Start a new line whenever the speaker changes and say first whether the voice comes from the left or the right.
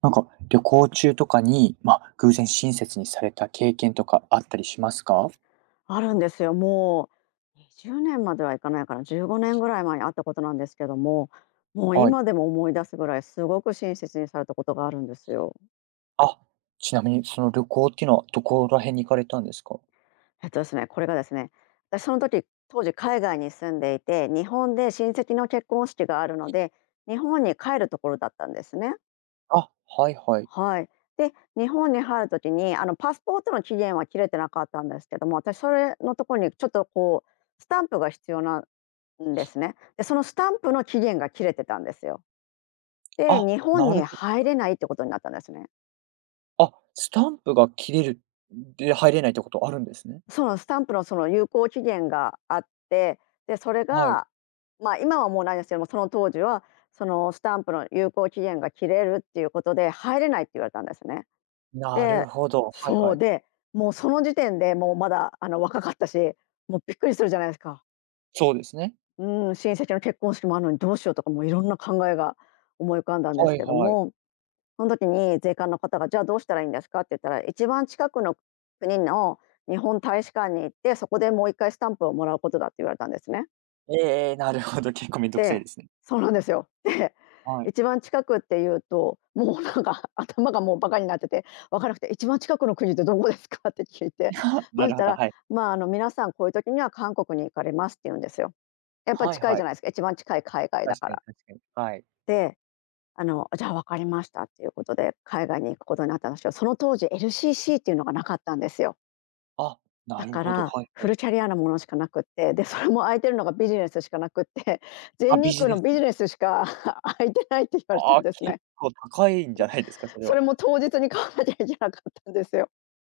right: なんか、旅行中とかに、まあ、偶然親切にされた経験とかあったりしますか？
left: あるんですよ。もう20年まではいかないかな、15年ぐらい前にあったことなんですけども、もう
right: はい。
left: 今でも思い出すぐらいすごく親切にされたことがあるんですよ。
right: あ、ちなみにその旅行っていうのはどこら辺に行かれたんですか？
left: えっとですね、これがですね、私その時、当時海外に住んでいて、日本で親戚の結婚式があるので、日本に帰るところだったんですね。
right: あ、はいはい。
left: はい。で、日本に入る時に、パスポートの期限は切れてなかったんですけども、私それのところにちょっとこうスタンプが必要なんですね。で、そのスタンプの期限が切れてたんですよ。で、
right: あ、
left: 日本
right: なる
left: に
right: ほど。
left: 入れないってことになったんですね。
right: あ、スタンプが切れるで入れないってことあるんですね。
left: そのスタンプのその有効期限があって、で、それ
right: はい。
left: が、まあ、今はもうないですけども、その当時はそのスタンプの有効期限が切れるっていうことで、入れないって言われたんですね。
right: なる
left: で、
right: ほど、はい
left: そ
right: は
left: う
right: い。
left: で、もうその時点でもうまだ若かったし、もうびっくりするじゃないですか。
right: そうですね。
left: うん、親戚の結婚式もあるのにどうしようとかもういろんな考えが思い浮かんだんです
right: はい
left: けど
right: はい。
left: も、その時に税関の方が「じゃあどうしたらいいんですか？」って言ったら「一番近くの国の日本大使館に行って、そこでもう一回スタンプをもらうことだ」って言われたんですね。
right: ええええ、なるほど、結構めんどくさい
left: で、
right: ですね。
left: そうなんですよ。で、
right: はい。
left: 一番近くっていうと、もうなんか 頭がもうバカになってて、分からなくて「一番近くの国ってどこですか？」って聞いて、
right: な
left: そし
right: るほ
left: た
right: ど、
left: ら
right: はい。
left: 「まあ、皆さんこういう時には韓国に行かれます」って言うんですよ。やっぱり
right: はい
left: 近い
right: は
left: じゃ
right: い。
left: ないですか、一番近い海外だ
right: 確
left: か
right: かに
left: ら。
right: 確かに。はい。
left: で、じゃあ分かりましたっていうことで、海外に行くことになったんですけど、その当時 LCC っていうのがなかったんですよ。
right: あ、
left: だ
right: なる
left: か
right: ほど、
left: ら、
right: はい
left: フ
right: は
left: ル
right: い。
left: キャリアなものしかなくって、で、それも空いてるのがビジネスしかなくって、
right: あ、
left: 全
right: ビ
left: 日
right: ジ
left: 空
right: ネ
left: の
right: ス、
left: ビジネスしか 空いてないって言われた
right: あ
left: ん
right: あ、
left: ですね。
right: 結構高いんじゃないですか？それ
left: そ
right: は。
left: れも当日に買わなきゃいけなかったんですよ。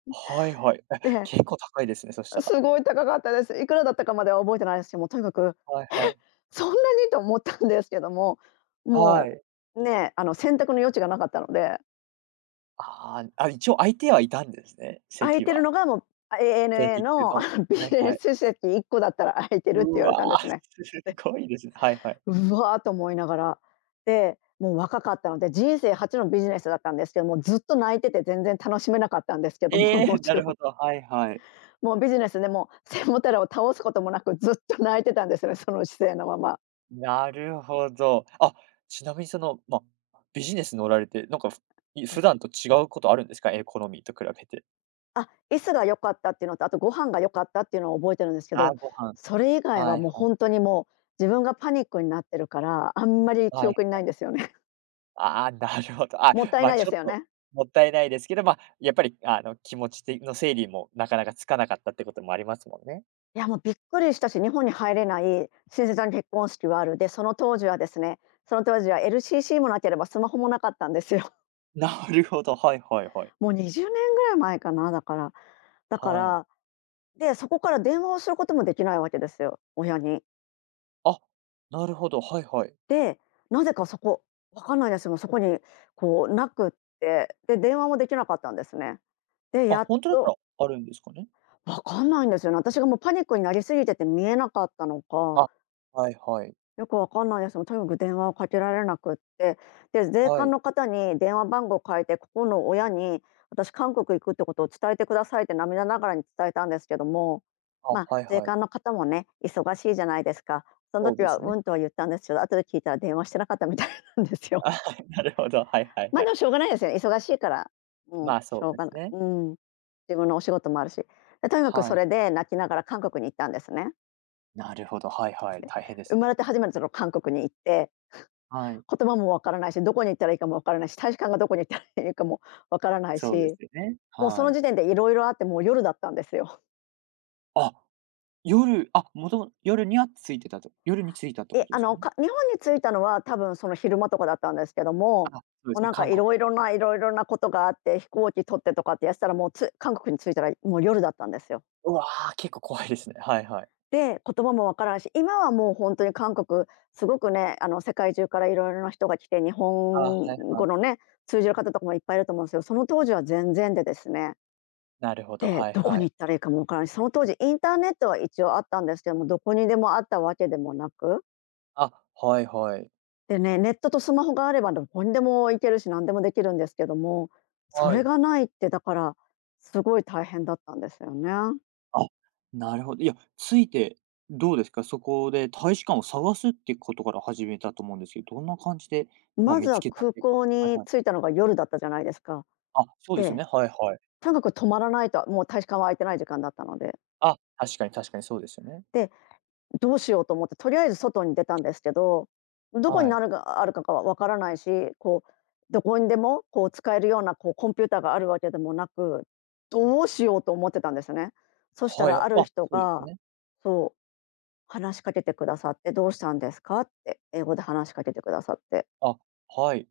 right: はいはい。え、
left: で、
right: 結構高いですね、そしたら。
left: すごい高かったです。いくらだったかまでは覚えてないですけど、もうとにかく、
right: はい
left: え、
right: はい。
left: そんなにと思ったんですけども、
right: は
left: も
right: い。
left: う、ね、選択の余地がなかったので
right: ああ、あ、一応空いてはいたんですね、
left: 空い
right: 席
left: てる
right: は。
left: のが、もう、あ、
right: 全
left: ANA
right: 日空
left: の、
right: の。
left: ビ
right: はい
left: ジネ
right: はい。
left: ス席1個だったら空いてるって
right: う
left: 言われ
right: わ、
left: たんです
right: す
left: ね。で、
right: ごいですね。はいはい。
left: うわと思いながら。で、もう若かったので、人生初のビジネスだったんですけども、ずっと泣いてて全然楽しめなかったんですけど
right: え
left: も、も
right: え、
left: ち
right: な
left: ろ
right: る
left: ん。
right: ほど、はいはい。
left: もうビジネスでもう背もたれを倒すこともなく、ずっと泣いてたんですね、その姿勢のまま。
right: なるほど。あ、ちなみにその、ま、ビジネス乗られて、なんか、
left: え
right: 普段と違うことあるんですか？エコノミーと比べて。
left: あ、椅子が良かったっていうのと、あとご飯が良かったっていうのを覚えてるんですけ
right: ああ、
left: ど、
right: ご飯。
left: それ以外は
right: はい
left: もう
right: はい。
left: 本当にもう、自分がパニックになってるから、あんまり記
right: はい、
left: 憶にないんですよね。
right: ああ、なるほど。あ、
left: もったい
right: ま、
left: ないで
right: ちょ
left: す
right: っ
left: よ
right: と
left: ね。
right: もったいないですけど、ま、やっぱりあの、気持ちての整理もなかなかつかなかったってこともありますもんね。
left: いや、もうびっくりしたし、日本に入れない、親戚さんの結婚式はある。で、その当時はですね、その当時は LCC もなければスマホもなかったんですよ。
right: なるほど、はいはい はい。
left: もう20年ぐらい前かな、だから。だか
right: はい。
left: ら、で、そこから電話をすることもできないわけですよ、親に。
right: あ、なるほど、はいはい。
left: で、なぜかそこ、わかんないですけど、そこにこうなくって、で、電話もできなかったんですね。で、
right: あ、
left: やっ
right: 本当だった
left: と
right: らあるんですかね？
left: わかんないんですよね。私がもうパニックになりすぎてて見えなかったのか、
right: あ、はいはい。
left: よくわかんないです。もうとにかく電話をかけられなくって、で、税
right: は
left: 関
right: い。
left: の方に電話番号を変えて、ここの親に私韓国行くってことを伝えてくださいって涙ながらに伝えたんですけども、
right: あ、
left: ま、
right: はい
left: 税
right: はい。
left: 関の方もね、忙しいじゃないですか。その
right: そう
left: 時
right: で
left: は
right: すね。
left: 「うん」とは言ったんですけど、後で聞いたら電話してなかったみたいなんです よ。
right: あ、はいなるほど、はいは い
left: ま、あ
right: は
left: で
right: い。
left: もしょうがないですよね。忙しいから、もう
right: まあ、
left: し
right: そう
left: ょう
right: で
left: がな
right: す
left: い、
right: ね。
left: うん。自分のお仕事もあるし。で、とにかく
right: は
left: そ
right: い。
left: れで泣きながら韓国に行ったんですね。
right: なるほど、はいはい、大変で
left: 生
right: す
left: ま
right: ね。
left: れて初めての韓国に行って、
right: はい、
left: 言葉もわからないし、どこに行ったらいいかもわからないし、大使館がどこに行ったらいいかもわからない
right: そうで
left: し、
right: すよね。
left: もうそ
right: は
left: の
right: い。
left: 時点でいろいろあってもう夜だったんですよ。
right: あ、夜、あ、もとも夜には着いてたと夜に着いたってこ
left: え、
right: とですかね？
left: 日本に着いたのは多分その昼間とかだったんですけど
right: あ、
left: も、
right: そうで
left: もう
right: すね、
left: なんか
right: 韓国行ってから。
left: いろいろなことがあって、飛行機取ってとかってやってたら、もうつ韓国に着いたらもう夜だったんですよ。
right: うわ、結構怖いですね。はいはい。
left: で、言葉もわからないし、今はもう本当に韓国、すごくね、世界中からいろいろな人が来て、日
right: あ、は
left: 本
right: いは
left: 語
right: い。
left: のね、通じる方とかもいっぱいいると思うんですよ。その当時は全然でですね。
right: なるほど、
left: で、
right: はい
left: どこ
right: は
left: に
right: い。
left: 行ったらいいかもわからないし、その当時インターネットは一応あったんですけども、どこにでもあったわけでもなく、
right: あ、はいはい。
left: でね、ネットとスマホがあればどこにでも行けるし、何でもできるんですけども、そ
right: は
left: れ
right: い。
left: がないってだから、すごい大変だったんですよね。
right: あ、なるほど。いや、着いてどうですか？そこで大使館を探すってことから始めたと思うんですけど、どんな感じで、ま、
left: まず
right: 見つ
left: は
right: けたっ
left: 空
right: ていうか。
left: 港
right: はい
left: に
right: はい。
left: 着いたのが夜だったじゃないですか。
right: あ、そうですよ
left: で、
right: ね、はいはい。
left: とにかく泊まらないと、もう大使館は空いてない時間だったので。
right: あ、確かに確かにそうですよね。
left: で、どうしようと思って、とりあえず外に出たんですけど、どこに
right: は
left: な
right: い。
left: るがあるかがわからないし、こう、どこにでも、こう、使えるような、こう、コンピューターがあるわけでもなく、どうしようと思ってたんですね。そした
right: はい、あ、
left: らある
right: そ
left: 人
right: うです
left: が、
right: ね。
left: そう、話しかけてくださって、「どうしたんですか？」って英語で話しかけてくださって、
right: あ、はい、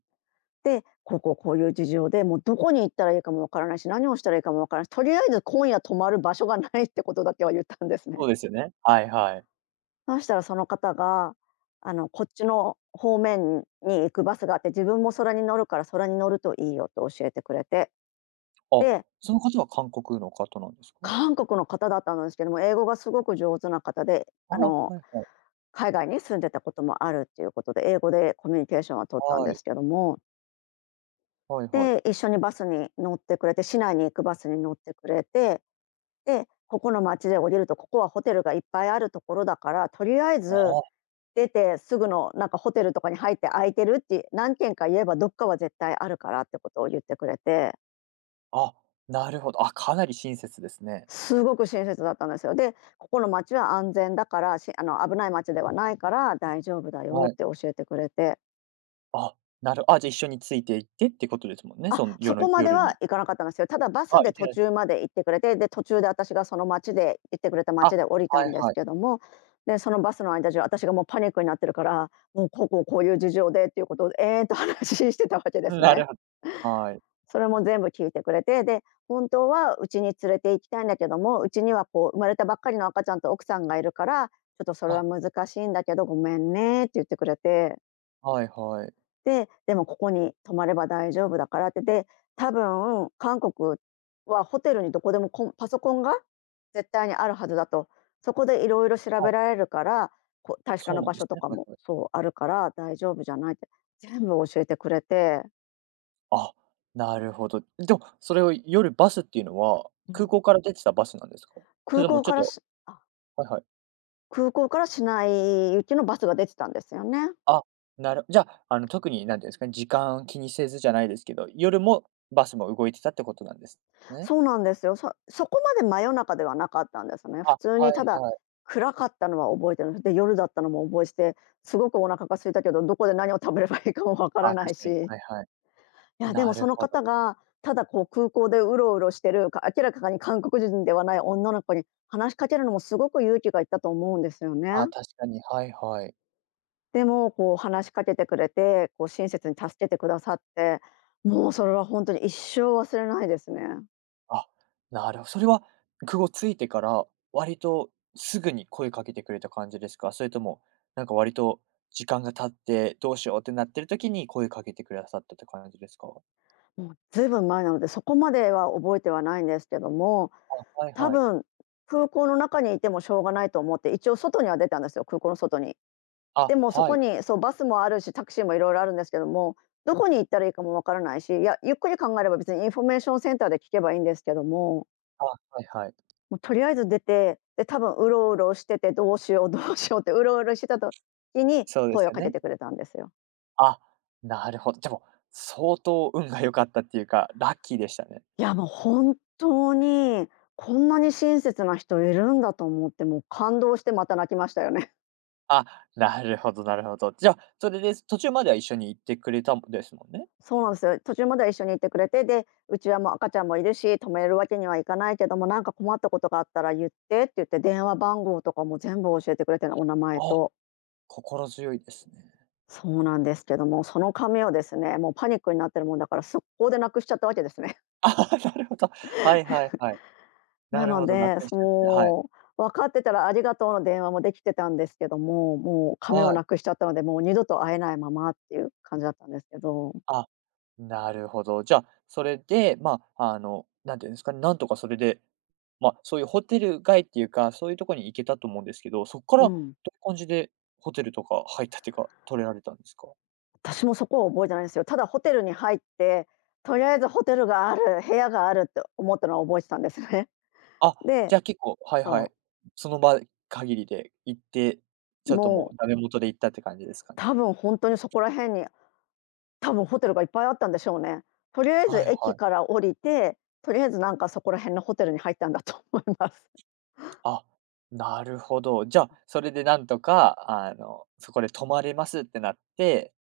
left: で、「こうこうこういう事情で、もうどこに行ったらいいかもわからないし、何をしたらいいかもわからないし、とりあえず今夜泊まる場所がない」ってことだけは言ったんですね。
right: そうですよね。はいはい。
left: そしたらその方が、こっちの方面に行くバスがあって、自分も空に乗るから空に乗るといいよと教えてくれて、
right: あ、
left: で、
right: その方は韓国の方なんですか？
left: 韓国の方だったんですけども、英語がすごく上手な方で、
right: あ、はいはい。
left: 海外に住んでたこともあるっていうことで、英語でコミュニケーションは取ったん
right: は
left: で
right: い。
left: すけども、
right: はいはい。
left: で、一緒にバスに乗ってくれて、市内に行くバスに乗ってくれて、で、ここの町で降りると、ここはホテルがいっぱいあるところだから、とりあえず
right: あ
left: 出てすぐのなんかホテルとかに入って空いてるって何軒か言えばどっかは絶対あるからってことを言ってくれて、
right: あ、あ、なるほど。あ、かなり親切ですね。
left: すごく親切だったんですよ。で、ここの町は安全だから、あの危ない町ではないから大丈夫だよ
right: は
left: っ
right: い。
left: て教えてくれて、
right: あ、あ、じゃ、一緒について行ってってことですもんね、
left: あ、
right: その
left: そ
right: 夜
left: こ
right: の
left: まで
right: 夜
left: は
right: に。
left: 行かなかったんですよ。ただバ
right: あ、
left: ス
right: 行
left: で
right: って
left: 途
right: ない、
left: 中まで行ってくれて、で、途中で私がその町で行ってくれた
right: あ、は
left: 町で降りたん
right: い
left: です
right: はい。
left: けども、で、そのバスの間中、私がもうパニックになってるから、もうこういう事情でっていうことを延々と話 してたわけです
right: な
left: ね。
right: るほど。はい。
left: それも全部聞いてくれて、で、本当はうちに連れて行きたいんだけども、うちにはこう生まれたばっかりの赤ちゃんと奥さんがいるから、ちょっとそれは
right: あ、
left: 難しいんだけど、ごめんねって言ってくれて、
right: はいはい。
left: で、でもここに泊まれば大丈夫だからって、で、多分韓国はホテルにどこでもパソコンが絶対にあるはずだと。そこでいろいろ調
right: あ、
left: べられるから、こう確か
right: そ
left: な
right: うな
left: 場
right: んで
left: 所
right: す
left: と
right: ね。
left: か
right: はい
left: も
right: はい。
left: そうあるから大丈夫じゃないって、全部教えてくれて、
right: あ、なるほど。でも、それを夜バスっていうのは、空港から出てたバスなんですか？そ
left: 空
right: れとも
left: 港
right: ちょっ
left: から
right: と。
left: し
right: はいはい。
left: 空港から市内行きのバスが出てたんですよね。
right: あ、じゃあ、あの、特に何ていうんですかね、時間気にせずじゃないですけど、夜もバスも動いてたってことなんですね。
left: そうなんですよ。そこまで真夜中ではなかったんですね。
right: あ、
left: 普通に
right: は
left: た
right: い
left: だ、
right: はい。
left: 暗かったのは覚えてるんです。で、夜だったのも覚えてて、すごくお腹が空いたけど、どこで何を食べればいいかもわから
right: あ、確
left: ない
right: かに。
left: し。
right: はいはい。
left: いや、でも
right: な
left: そ
right: る
left: の
right: ほ
left: 方
right: ど。
left: が、ただこう空港でうろうろしてる、明らかに韓国人ではない女の子に話しかけるのもすごく勇気がいったと思うんですよね。
right: あ、確かに。はいはい。
left: でも、こう話しかけてくれて、こう親切に助けてくださって、もうそれは本当に一生忘れないですね。
right: あ、なるほそれは区をついてから、割とすぐに声かけてくれた感じですか？それとも、なんか割と時間が経って、どうしようってなってる時に声かけてくださったって感じですか？
left: もうずいぶん前なので、そこまでは覚えてはないんですけども、
right: あ、はい
left: 多
right: はい。
left: 分空港の中にいてもしょうがないと思って、一応外には出たんですよ、空港の外に。
right: あ、
left: でもそ
right: は
left: こ
right: い。
left: に、そう、バスもあるし、タクシーもいろいろあるんですけども、どこに行ったらいいかもわからないし、いや、ゆっくり考えれば別にインフォメーションセンターで聞けばいいんですけども、
right: あ、はいはい。
left: もうとりあえず出て、で、多分うろうろしてて、どうしよう どうしようってうろうろしてた時に
right: そうで
left: 声
right: す
left: を
right: よ
left: かけ
right: ね。
left: てくれたんですよ。
right: あ、なるほど。でも相当運が良かったっていうか、ラッキーでしたね。
left: いや、もう本当にこんなに親切な人いるんだと思って、もう感動してまた泣きましたよね。
right: あ、なるほどなるほど。じゃあ、それで途中までは一緒に行ってくれたんですもんね？
left: そうなんですよ。途中までは一緒にいてくれて、で、うちはもう赤ちゃんもいるし、止めるわけにはいかないけども、なんか困ったことがあったら言ってって言って、電話番号とかも全部教えてくれて、お名前
right: あ、
left: と。
right: 心強いですね。
left: そうなんですけども、その紙をですね、もうパニックになってるもんだから、速攻でなくしちゃったわけですね。
right: あ、 なるほど。はいはいはい。な
left: な
right: る
left: の
right: ほど、な
left: で、
right: くし
left: そ
right: ちゃって、はい。
left: もう、分かってたらありがとうの電話もできてたんですけども、もう亀
right: は
left: を
right: い。
left: なくしちゃったので、もう二度と会えないままっていう感じだったんですけど。
right: あ、なるほど。じゃあ、それで、まあ、あの、なんていうんですかね、なんとかそれで、ま、あ、そういうホテル街っていうか、そういうとこに行けたと思うんですけど、そこか
left: う
right: らどう
left: ん。
right: いう感じでホテルとか入ったっていうか、取れられたんですか？
left: 私もそこを覚えてないんですよ。ただホテルに入って、とりあえずホテルがある、部屋があるって思ったのは覚えてたんですね。
right: あ、じ
left: で、
right: ゃあ結構。はいは
left: そ
right: い。その場限りで行って、
left: う、
right: ちょっとも
left: も
right: う
left: う
right: ダメ元で行ったって感じですかね？
left: 多分本当にそこら辺に、多分ホテルがいっぱいあったんでしょうね。とりあえ
right: は
left: ず
right: い
left: 駅
right: はい。
left: から降りて、とりあえずなんかそこら辺のホテルに入ったんだと思います。
right: あ、なるほど。じゃあ、それでなんとか、あの、そこで泊まれますってなって、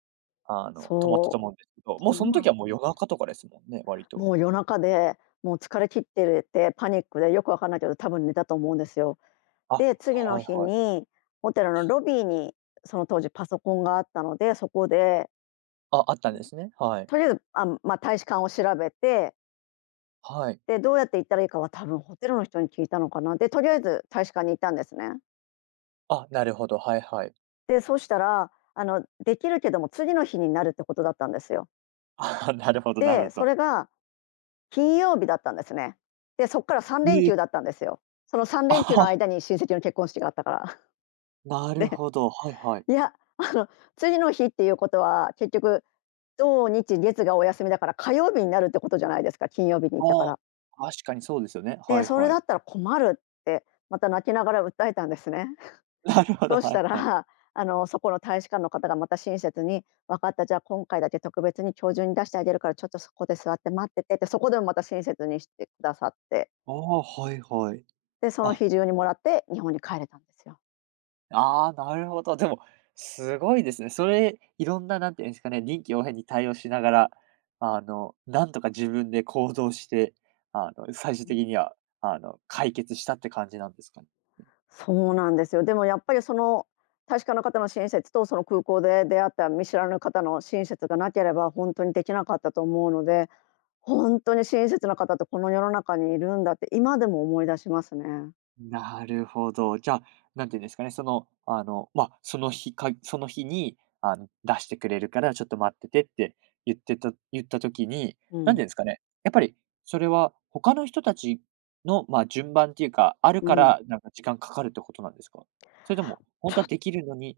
right: あの、泊まった
left: そ
right: と
left: う、
right: 思うんですけど、も
left: と
right: うそ
left: ん
right: の時
left: ま
right: はもう夜中とかですもんね、割と。
left: もう夜中で、もう疲れ切ってるって、パニックでよくわかんないけど、多分寝たと思うんですよ。
right: あ、
left: で、次の
right: はい
left: 日
right: はい。
left: にホテルのロビーにその当時パソコンがあったので、そこで
right: あ、あったんですね。はい。
left: とりあえず、あ、まあ、大使館を調べて、
right: はい。
left: で、どうやって行ったらいいかは多分ホテルの人に聞いたのかな。で、とりあえず大使館に行ったんですね。
right: あ、なるほど、はいはい。
left: で、そうしたら、できるけども次の日になるってことだったんですよ。
right: あ、なるほどな
left: で、
right: るほ
left: そ
right: ど。
left: れが金曜日だったんですね。で、そこから3連
right: ええ。
left: 休だったんですよ。その3
right: あ
left: 連休の
right: あ、
left: 間に親戚の結婚式があったから。
right: なる
left: で、
right: ほど、はいはい。
left: いや、次の日っていうことは、結局、土日月がお休みだから、火曜日になるってことじゃないですか、金曜日に行ったか
right: ああ、
left: ら。
right: 確かにそうですよね。
left: で、
right: はい
left: それ
right: は
left: だ
right: い。
left: ったら困るって、また泣きながら訴えたんですね。
right: なるほど、
left: そうし
right: は
left: た
right: いはい。
left: ら、そこの大使館の方がまた親切に、「分かった、じゃあ今回だけ特別に今日中に出してあげるから、ちょっとそこで座って待ってて」って、そこでもまた親切にしてくださって、
right: ああ、はいはい。
left: で、その
right: あ、
left: 日中にもらって、日本に帰れたんですよ。
right: ああ、なるほど。でも、すごいですね。それ、いろんな、なんていうんですかね、臨機応変に対応しながら、あの、なんとか自分で行動して、あの、最終
left: う
right: 的
left: ん。
right: には、あの、解決したって感じなんですかね？
left: そうなんですよ。でもやっぱりその確かな方の親切とその空港で出会った見知らぬ方の親切がなければ本当にできなかったと思うので、本当に親切な方ってこの世の中にいるんだって今でも思い出しますね。
right: なるほど。じゃあ、なんていうんですかね、その、あの、まあ、その日かその日に、あの、出してくれるからちょっと待っててって言った時に、
left: う
right: なんてい
left: ん。
right: うんですかね、やっぱりそれは他の人たちの、まあ、順番っていうか、ある
left: う
right: か
left: ん。
right: ら、なんか時間かかるってことなんですか？それとも、本
left: ちょ
right: 当
left: っ
right: は
left: と
right: できるのに、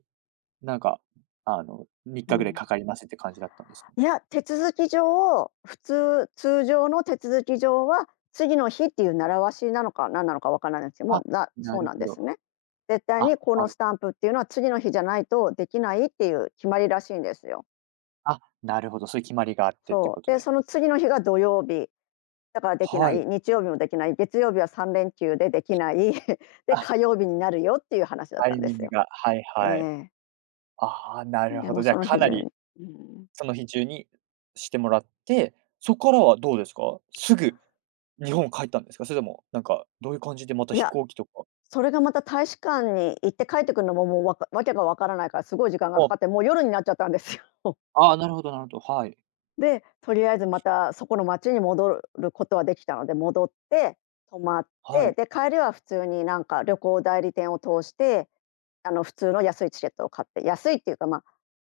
right: なんか、あの、3日
left: う
right: ぐらい
left: ん。
right: かかりますって感じだったんですか？
left: いや、手続き上、通常の手続き上は次の日っていう習わしなのか何なのかわからないんですけども、
right: あ、
left: だ
right: な
left: そう
right: る
left: なん
right: ほ
left: で
right: ど。
left: すね。絶対
right: あ、
left: にこ
right: は
left: の
right: い
left: スタ
right: は
left: ン
right: い。
left: プっていうのは次の日じゃないとできないっていう決まりらしいんですよ。
right: あ、なるほど、そういう決まりがあってって
left: そ
right: こと
left: う。で、
right: で。
left: その次の日が土曜日、だからできな
right: は
left: い、
right: い。
left: 日曜日もできない、月曜日は3連休でできない、で、
right: あ、
left: 火曜日になるよっていう話だっ
right: タ
left: たん
right: イ
left: で
right: ミン
left: す
right: グ
left: よ。
right: が、はい
left: え
right: はい。
left: え。
right: ああ、なる
left: で
right: ほ
left: も
right: ど。じゃ、
left: そ
right: あ、
left: の
right: か
left: 日
right: な
left: 中
right: り
left: に。うん。
right: その日中にしてもらって、そこからはどうですか？すぐ日本帰ったんですか？それとも、なんか、どういう感じでまた
left: い
right: 飛
left: や、
right: 行機とか。
left: それがまた大使館に行って帰ってくるのも、もうわけがわからないからすごい時間がか
right: あ、
left: かって、もう夜になっちゃったんですよ。
right: あーなるほどなるほど、はい。
left: で、とりあえずまたそこの町に戻ることはできたので、戻って、泊まっ
right: は
left: て、
right: い。
left: で、帰りは普通になんか旅行代理店を通して、普通の安いチケットを買って、安いっていうか、ま、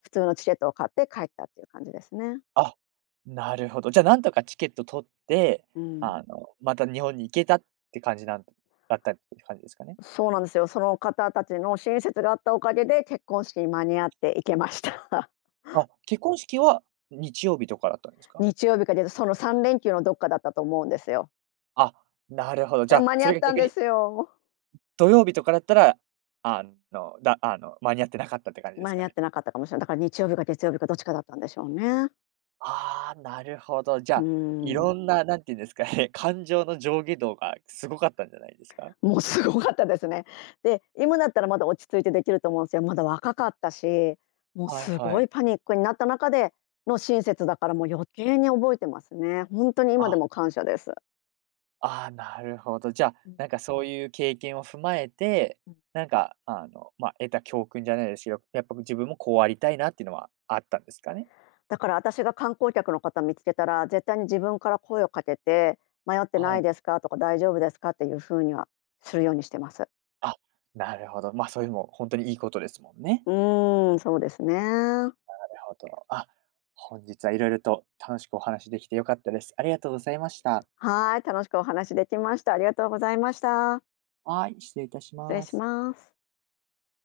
left: 普通のチケットを買って帰ったっていう感じですね。
right: あ、なるほど。じゃ、あ、なんとかチケット取って、
left: うん。
right: あの、また日本に行けたって感じなんだったって感じですかね？
left: そうなんですよ。その方たちの親切があったおかげで、結婚式に間に合って行けました。
right: あ、結婚式は日曜日とかだったんです か？
left: 日曜日かその3連休のどっかだったと思うんですよ。
right: あ、なるほど。じ
left: で、
right: ゃ、あ、
left: 間に
right: そ
left: 合
right: れ
left: っ
right: が
left: たん
right: 逆
left: で
right: に
left: すよ。
right: 土曜日とかだったら、あの、あの、間に合ってなかったって感じです
left: 間に
right: か
left: 合っ
right: ね。
left: てなかったかもしれない。だから日曜日か月曜日かどっちかだったんでしょうね。
right: ああ、なるほど。じゃ
left: う
right: あ、い
left: ん、
right: ろんな、なんていうんですかね、感情の上下動がすごかったんじゃないですか？
left: もうすごかったですね。で、今だったらまだ落ち着いてできると思うんですよ。まだ若かったし、もう
right: はい
left: す
right: は
left: ご
right: い。
left: いパニックになった中での親切だからもう余計に覚えてますね。本当に今
right: あ、
left: でも感謝です。
right: ああ、なるほど。じゃあ、
left: うん
right: なんかそういう経験を踏まえて、
left: うん。
right: なんか、あの、まあ、得た教訓じゃないですけど、やっぱ自分もこうありたいなっていうのはあったんですかね？
left: だから私が観光客の方見つけたら、絶対に自分から声をかけて「迷って
right: は
left: ない
right: い。
left: ですか？」とか「大丈夫ですか？」っていう風にはするようにしてます。
right: あ、なるほど。まあ、それも本当にいいことですもんね。
left: うーん、そうですね。
right: なるほど。あ、本日はいろいろと楽しくお話しできてよかったです。ありがとうございました。
left: はい、楽しくお話できました。ありがとうございました。
right: はい、失礼いたし
left: 失礼
right: ま
left: し
right: す。
left: ます。